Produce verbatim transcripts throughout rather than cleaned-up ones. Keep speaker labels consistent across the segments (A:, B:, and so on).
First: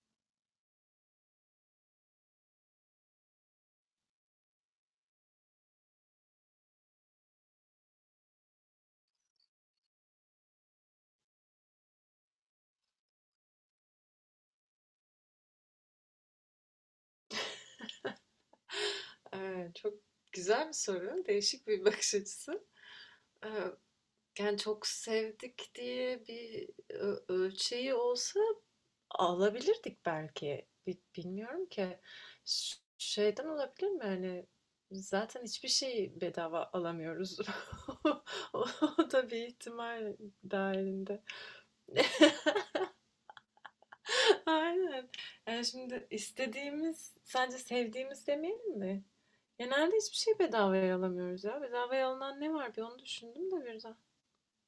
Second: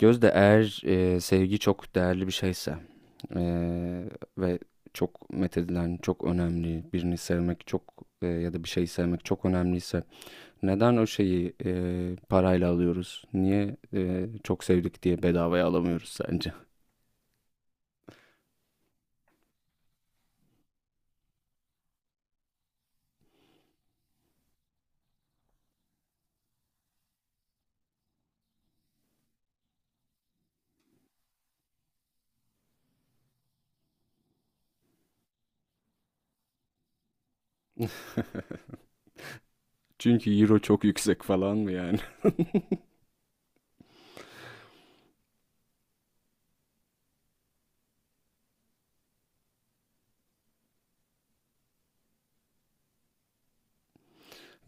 A: Gözde, eğer e, sevgi çok değerli bir şeyse, e, ve çok methedilen, çok önemli, birini sevmek çok, e, ya da bir şeyi sevmek çok önemliyse, neden o şeyi e, parayla alıyoruz? Niye e, çok sevdik diye bedavaya alamıyoruz sence?
B: Eee, çok güzel bir soru. Değişik bir bakış açısı. Eee, Yani çok sevdik diye bir ö- ölçeği olsa alabilirdik belki. Bi- Bilmiyorum ki. Ş- Şeyden olabilir mi? Yani zaten hiçbir şeyi bedava alamıyoruz. O o da bir ihtimal
A: Çünkü euro çok yüksek
B: dahilinde.
A: falan mı yani?
B: Aynen. Yani şimdi istediğimiz, sadece sevdiğimiz demeyelim mi? Genelde hiçbir şey bedavaya alamıyoruz ya. Bedavaya alınan ne var bir onu düşündüm de birden.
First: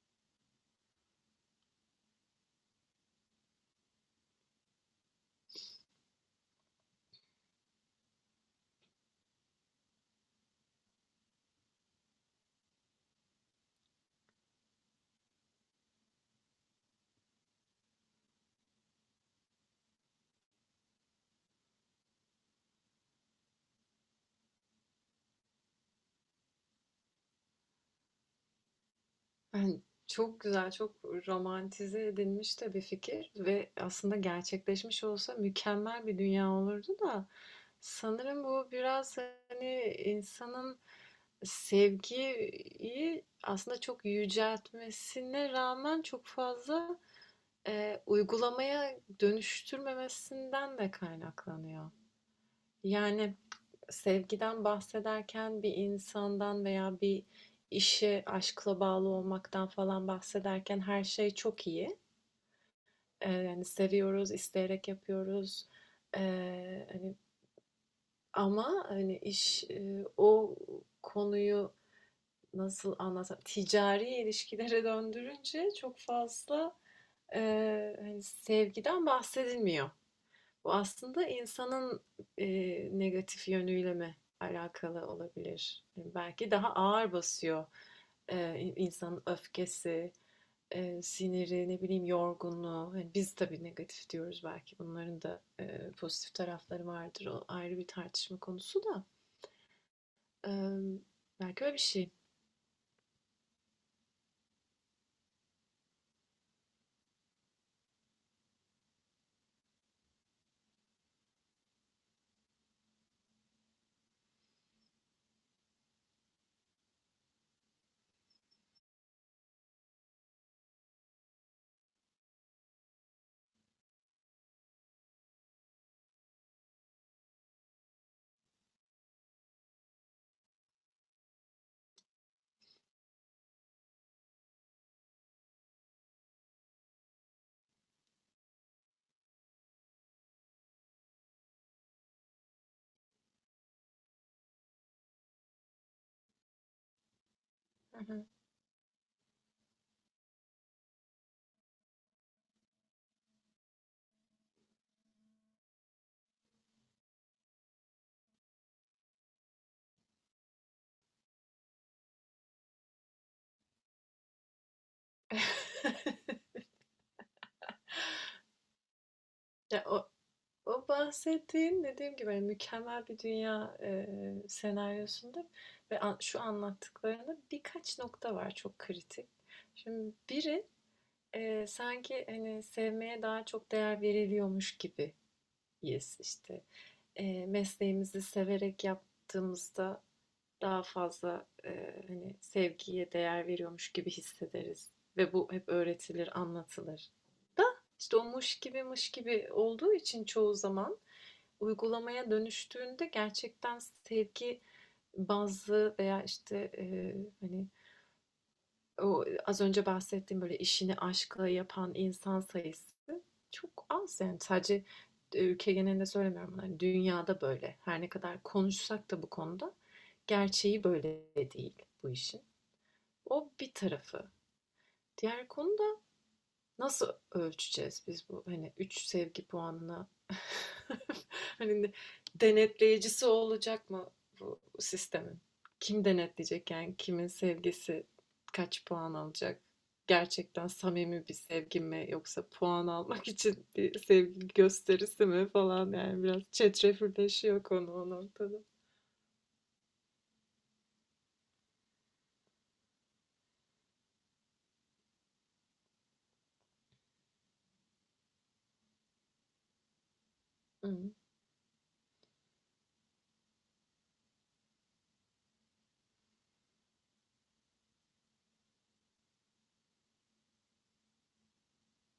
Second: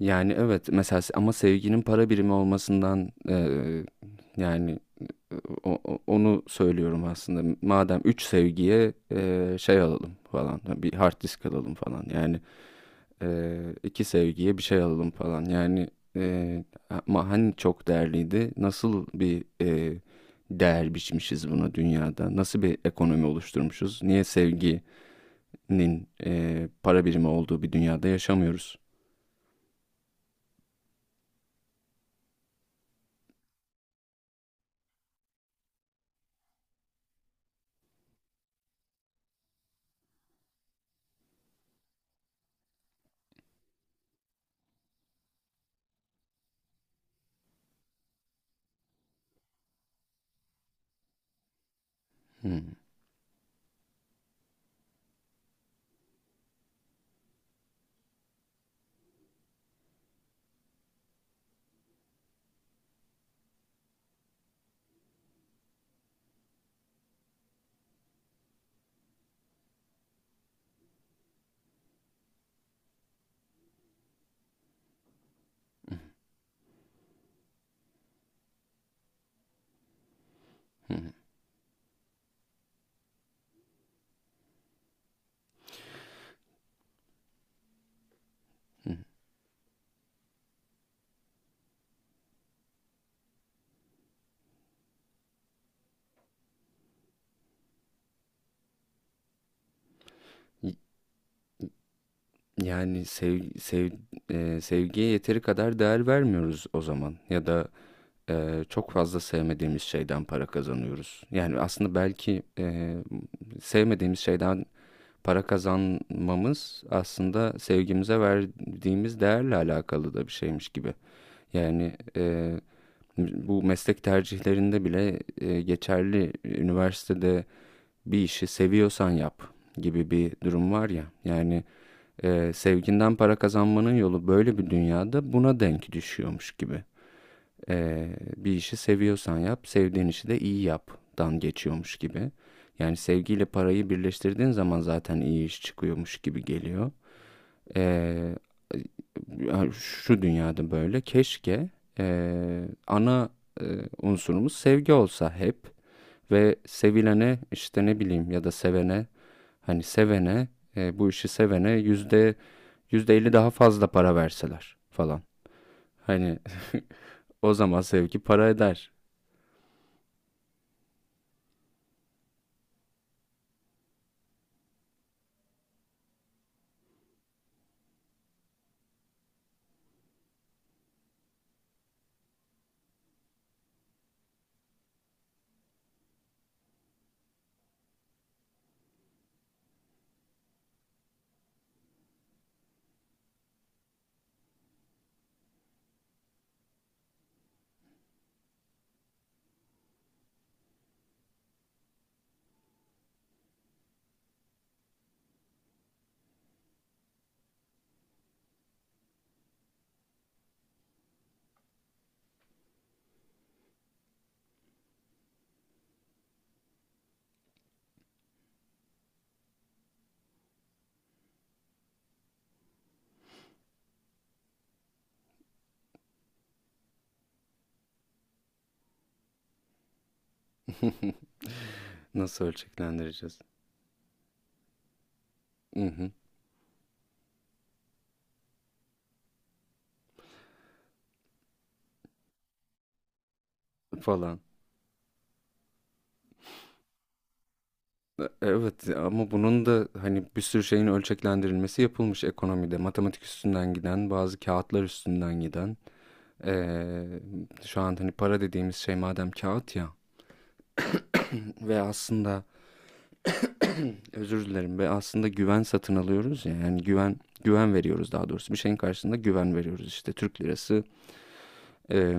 A: Yani evet, mesela se- ama sevginin para birimi olmasından, eee, yani, e, o- o- onu söylüyorum aslında. Madem üç sevgiye eee, şey alalım falan, bir hard disk alalım falan yani, eee, iki sevgiye bir şey alalım falan yani, eee, ama hani çok değerliydi, nasıl bir eee, değer biçmişiz buna, dünyada nasıl bir ekonomi oluşturmuşuz, niye sevginin eee, para birimi olduğu bir dünyada yaşamıyoruz?
B: Yani çok güzel, çok romantize edilmiş de bir fikir ve aslında gerçekleşmiş olsa mükemmel bir dünya olurdu da sanırım bu biraz hani insanın sevgiyi aslında çok yüceltmesine rağmen çok fazla e, uygulamaya dönüştürmemesinden de kaynaklanıyor.
A: Hmm,
B: Yani sevgiden bahsederken bir insandan veya bir işe aşkla bağlı olmaktan falan bahsederken her şey çok iyi. E, yani seviyoruz, isteyerek yapıyoruz. E, hani Ama hani iş e, o konuyu nasıl anlatsam ticari ilişkilere döndürünce çok fazla e, hani sevgiden bahsedilmiyor. Bu
A: hmm,
B: aslında insanın e, negatif yönüyle mi alakalı olabilir? Yani belki daha ağır basıyor e,
A: hmm.
B: insanın öfkesi, e, siniri, ne bileyim yorgunluğu. Hani biz tabii negatif diyoruz belki. Bunların da e, pozitif tarafları vardır. O ayrı bir tartışma konusu da. E, Belki öyle bir şey.
A: Yani sev, sev, e, sevgiye yeteri kadar değer vermiyoruz o zaman, ya da e, çok fazla sevmediğimiz şeyden para kazanıyoruz. Yani aslında belki e, sevmediğimiz şeyden para kazanmamız, aslında sevgimize verdiğimiz değerle alakalı da bir şeymiş gibi. Yani e, bu meslek tercihlerinde bile e, geçerli. Üniversitede, bir işi seviyorsan yap, gibi bir durum var ya. Yani ee, sevginden para kazanmanın yolu böyle bir dünyada buna denk düşüyormuş gibi. Ee, bir işi seviyorsan yap, sevdiğin işi de iyi yaptan geçiyormuş gibi. Yani sevgiyle parayı birleştirdiğin zaman zaten iyi iş çıkıyormuş gibi geliyor.
B: Hı hı.
A: Ee, Yani şu dünyada, böyle keşke e, ana e, unsurumuz sevgi olsa hep, ve sevilene, işte ne bileyim, ya da sevene, hani sevene, e, bu işi sevene yüzde %50 daha fazla para verseler falan. Hani, o zaman sevgi para eder.
B: Ya o, O bahsettiğin dediğim gibi hani mükemmel bir dünya e, senaryosunda ve an- şu anlattıklarında birkaç nokta var çok kritik. Şimdi biri e, sanki hani sevmeye daha çok değer veriliyormuş gibi yes işte e, mesleğimizi severek yaptığımızda daha fazla e, hani sevgiye değer veriyormuş gibi hissederiz ve bu hep öğretilir, anlatılır. İşte o muş gibi mış gibi olduğu için çoğu zaman uygulamaya dönüştüğünde gerçekten sevgi bazlı veya işte e, hani o az önce bahsettiğim böyle işini aşkla yapan insan sayısı çok az yani sadece e, ülke genelinde söylemiyorum bunu. Hani dünyada böyle her ne kadar konuşsak da bu konuda gerçeği böyle değil bu işin. O bir tarafı. Diğer konu, nasıl ölçeceğiz biz bu hani üç sevgi puanına? Hani
A: Nasıl
B: denetleyicisi
A: ölçeklendireceğiz?
B: olacak mı bu sistemin? Kim denetleyecek yani kimin sevgisi kaç puan alacak? Gerçekten samimi bir sevgi mi yoksa puan almak için bir
A: falan.
B: sevgi gösterisi mi falan yani biraz çetrefilleşiyor konu o noktada.
A: Evet, ama bunun da hani bir sürü şeyin ölçeklendirilmesi yapılmış ekonomide. Matematik üstünden giden, bazı kağıtlar üstünden giden. Ee, Şu an hani para dediğimiz şey, madem kağıt ya,
B: Hı
A: ve aslında, özür dilerim, ve aslında güven satın alıyoruz ya, yani güven güven veriyoruz, daha doğrusu bir şeyin karşısında güven veriyoruz, işte Türk lirası, e,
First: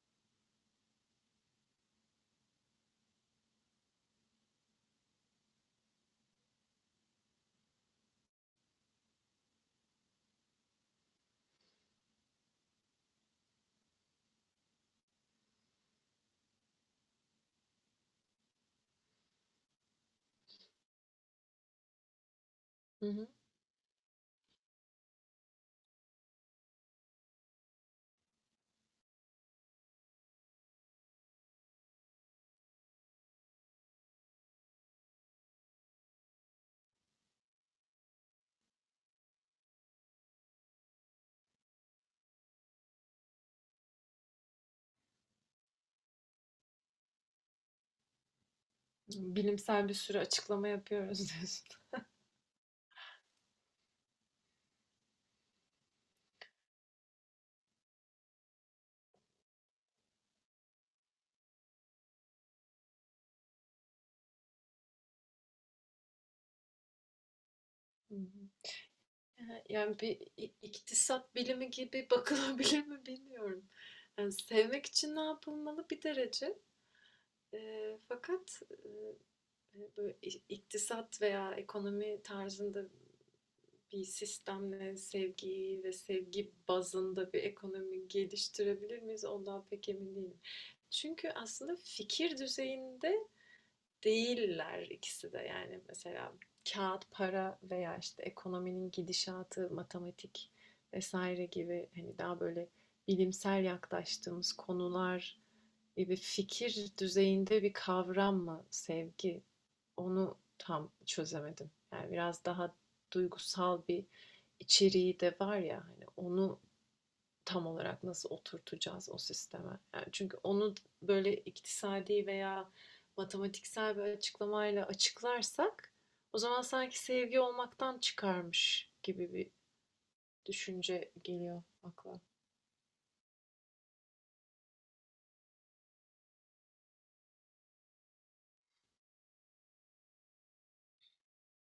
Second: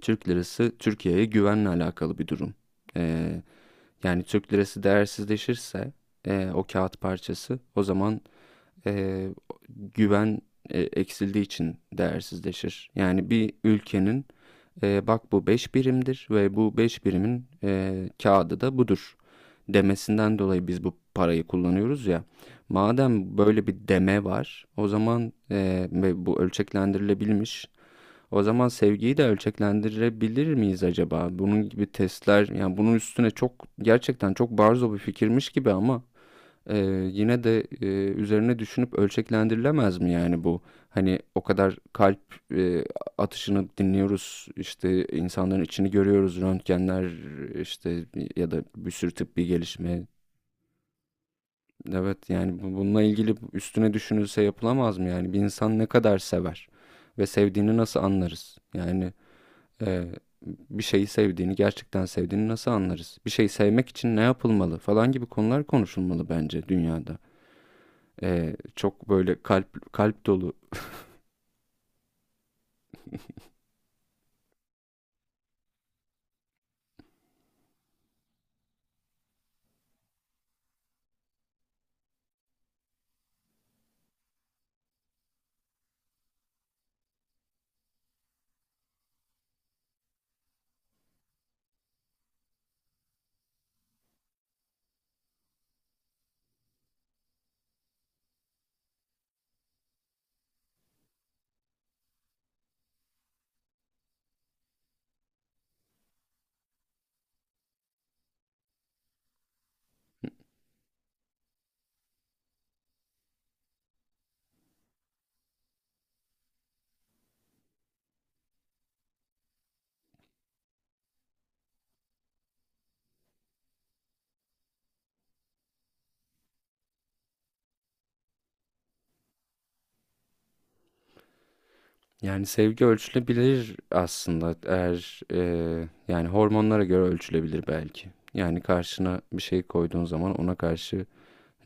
A: Türk lirası Türkiye'ye güvenle alakalı bir durum. Ee, Yani Türk lirası değersizleşirse, e, o kağıt parçası, o zaman, e, güven e, eksildiği için değersizleşir. Yani bir ülkenin, e, bak bu beş birimdir ve bu beş birimin e, kağıdı da budur, demesinden dolayı biz bu parayı kullanıyoruz ya.
B: hı.
A: Madem böyle bir deme var, o zaman, e, ve bu ölçeklendirilebilmiş, o zaman sevgiyi de ölçeklendirebilir miyiz acaba? Bunun gibi testler. Yani bunun üstüne, çok gerçekten çok barzo bir fikirmiş gibi ama, e, yine de e, üzerine düşünüp ölçeklendirilemez mi yani bu? Hani, o kadar kalp e, atışını dinliyoruz, işte insanların içini görüyoruz, röntgenler, işte, ya da bir sürü tıbbi
B: Bilimsel bir
A: gelişme.
B: sürü açıklama yapıyoruz diyorsun.
A: Evet, yani bu- bununla ilgili üstüne düşünülse yapılamaz mı yani? Bir insan ne kadar sever ve sevdiğini nasıl anlarız? Yani ee, bir şeyi sevdiğini, gerçekten sevdiğini nasıl anlarız? Bir şeyi sevmek için ne yapılmalı, falan gibi konular konuşulmalı bence dünyada. Ee, çok böyle
B: Ehe,
A: kalp
B: yani bir
A: kalp dolu.
B: i- iktisat bilimi gibi bakılabilir mi bilmiyorum. Yani sevmek için ne yapılmalı bir derece. Eee, fakat eee, e, böyle i- iktisat veya ekonomi tarzında bir sistemle sevgiyi ve sevgi bazında bir ekonomi geliştirebilir miyiz? Ondan pek emin değilim. Çünkü aslında fikir düzeyinde değiller ikisi de yani mesela kağıt para veya işte ekonominin gidişatı, matematik vesaire gibi hani daha böyle bilimsel yaklaştığımız konular gibi fikir düzeyinde bir kavram mı sevgi? Onu tam çözemedim. Yani biraz daha duygusal bir içeriği de var ya hani onu tam olarak nasıl oturtacağız o sisteme? Yani çünkü onu böyle iktisadi veya matematiksel bir açıklamayla açıklarsak o zaman sanki sevgi olmaktan çıkarmış gibi bir düşünce geliyor akla.
A: Yani sevgi ölçülebilir aslında, eğer e, yani hormonlara göre ölçülebilir belki. Yani karşına bir şey koyduğun zaman, ona karşı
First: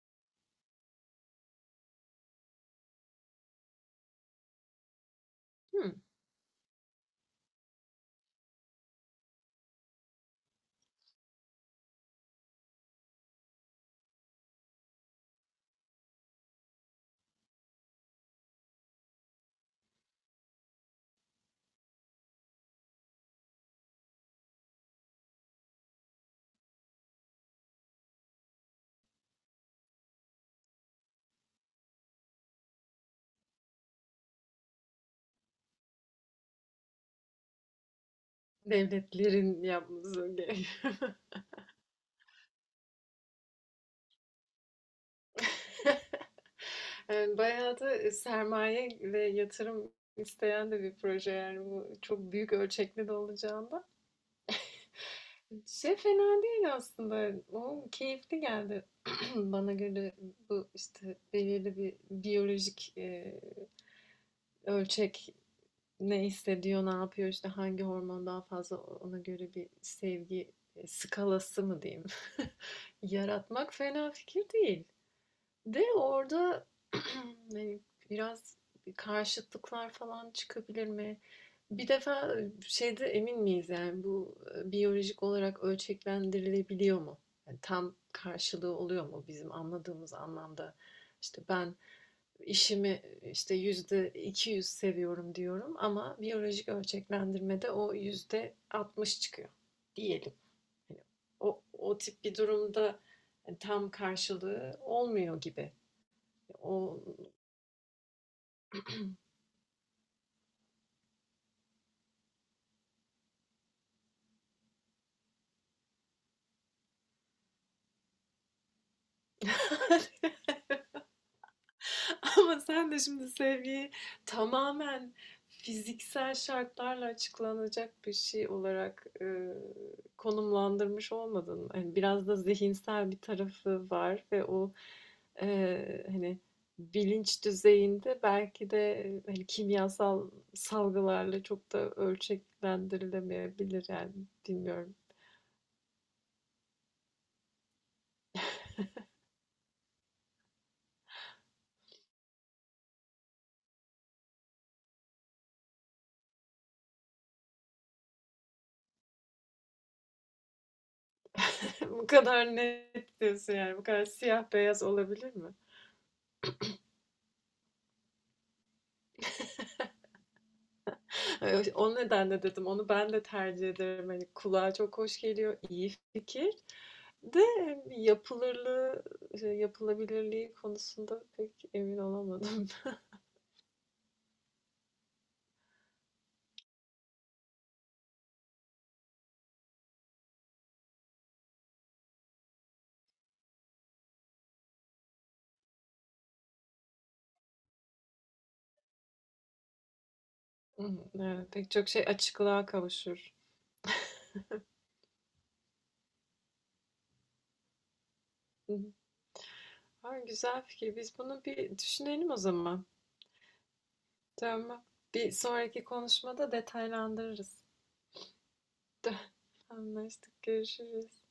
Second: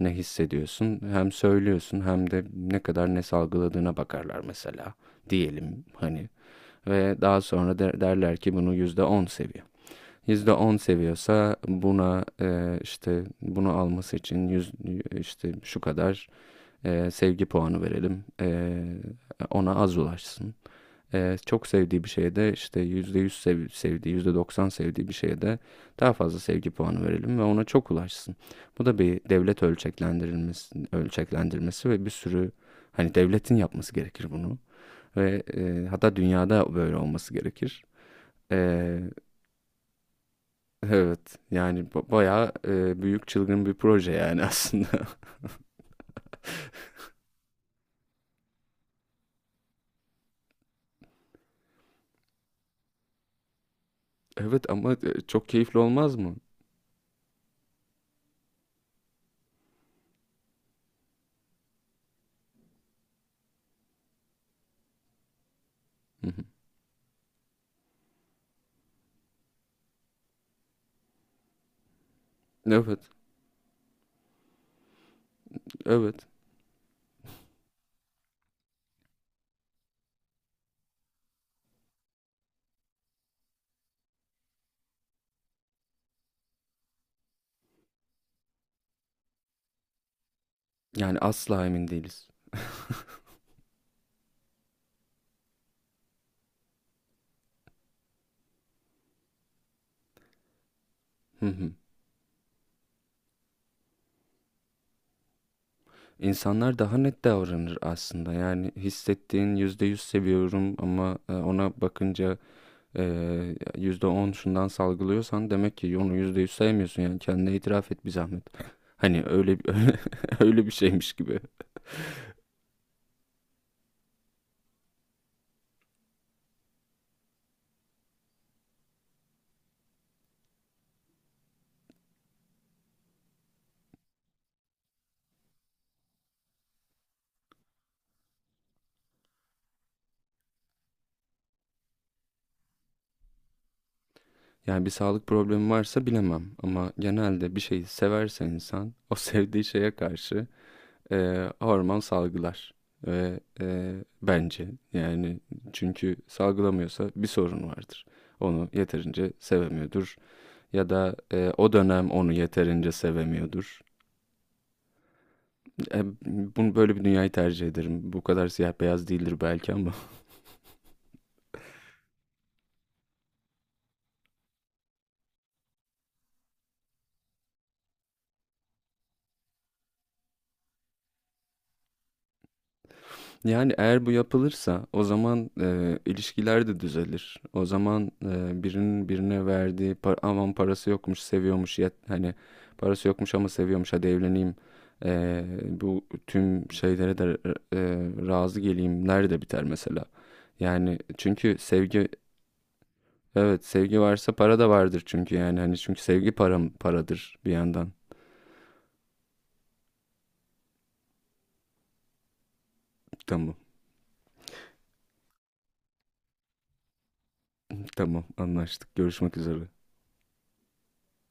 A: ne hissediyorsun hem söylüyorsun, hem de ne kadar ne salgıladığına bakarlar, mesela, diyelim
B: Hmm.
A: hani, ve daha sonra der- derler ki bunu yüzde on seviyor. Yüzde on seviyorsa buna, e, işte bunu alması için yüz, işte şu kadar e, sevgi puanı verelim. E, ona az ulaşsın. E, çok sevdiği bir şeye de, işte yüzde yüz sev, sevdiği, yüzde doksan sevdiği bir şeye de daha fazla sevgi puanı verelim ve ona çok ulaşsın. Bu da bir devlet ölçeklendirilmesi, ölçeklendirmesi, ve bir sürü, hani, devletin yapması gerekir bunu, ve e, hatta dünyada böyle olması gerekir. E,
B: Devletlerin yapması gerekiyor.
A: Evet yani, ba- bayağı e, büyük çılgın bir proje yani, aslında.
B: Yani bayağı da sermaye ve yatırım isteyen de bir proje yani bu çok büyük ölçekli de olacağında
A: Evet ama e, çok keyifli
B: şey
A: olmaz mı?
B: fena değil aslında. O keyifli geldi. Bana göre bu işte belirli bir biyolojik e, ölçek, ne
A: Hı hı.
B: hissediyor, ne yapıyor, işte hangi hormon daha fazla ona göre bir sevgi e, skalası mı diyeyim.
A: Evet,
B: Yaratmak fena fikir değil. De
A: evet.
B: orada hani biraz karşıtlıklar falan çıkabilir mi? Bir defa şeyde emin miyiz yani bu e, biyolojik olarak ölçeklendirilebiliyor mu? Yani tam karşılığı oluyor mu bizim anladığımız anlamda?
A: Yani
B: İşte
A: asla
B: ben
A: emin değiliz.
B: işimi işte yüzde iki yüz seviyorum diyorum ama biyolojik ölçeklendirmede o yüzde altmış çıkıyor diyelim. Hani
A: Hı
B: o,
A: hı.
B: o tip bir durumda hani tam karşılığı olmuyor gibi. O...
A: İnsanlar daha net davranır aslında. Yani hissettiğin yüzde yüz seviyorum, ama e, ona bakınca, e, yüzde on şundan salgılıyorsan, demek ki onu yüzde yüz sevmiyorsun. Yani kendine itiraf et bir zahmet. Hani öyle, öyle bir şeymiş gibi.
B: Ama sen de şimdi sevgiyi tamamen fiziksel şartlarla açıklanacak bir şey olarak e, konumlandırmış olmadın. Yani biraz da zihinsel bir tarafı var ve o e, hani bilinç düzeyinde belki de e, hani kimyasal salgılarla çok da ölçeklendirilemeyebilir yani
A: Yani bir
B: bilmiyorum.
A: sağlık problemi varsa bilemem, ama genelde bir şeyi severse insan o, sevdiği şeye karşı eee, hormon salgılar ve, eee, bence yani, çünkü salgılamıyorsa bir sorun vardır. Onu yeterince sevemiyordur, ya da eee, o
B: Bu
A: dönem onu
B: kadar
A: yeterince
B: net diyorsun yani
A: sevemiyordur.
B: bu kadar siyah beyaz olabilir mi?
A: E, bunu böyle, bir dünyayı tercih ederim. Bu kadar siyah beyaz değildir belki ama.
B: Evet, o nedenle dedim onu ben de tercih ederim. Hani kulağa çok hoş geliyor, iyi fikir. De yapılırlığı, şey, yapılabilirliği konusunda pek emin olamadım.
A: Yani eğer bu yapılırsa, o zaman e, ilişkiler de düzelir. O zaman e, birinin birine verdiği, par aman, parası yokmuş seviyormuş, yet hani parası yokmuş ama seviyormuş, hadi evleneyim. E, bu tüm şeylere de e, razı geleyimler de biter mesela. Yani
B: Evet,
A: çünkü
B: pek çok şey
A: sevgi,
B: açıklığa kavuşur.
A: evet, sevgi varsa para da vardır çünkü, yani hani, çünkü sevgi param paradır bir yandan.
B: Hı hı. Ha, güzel fikir. Biz bunu bir düşünelim o zaman.
A: Tamam
B: Tamam. Bir sonraki konuşmada detaylandırırız.
A: tamam anlaştık, görüşmek üzere.
B: Anlaştık. Görüşürüz.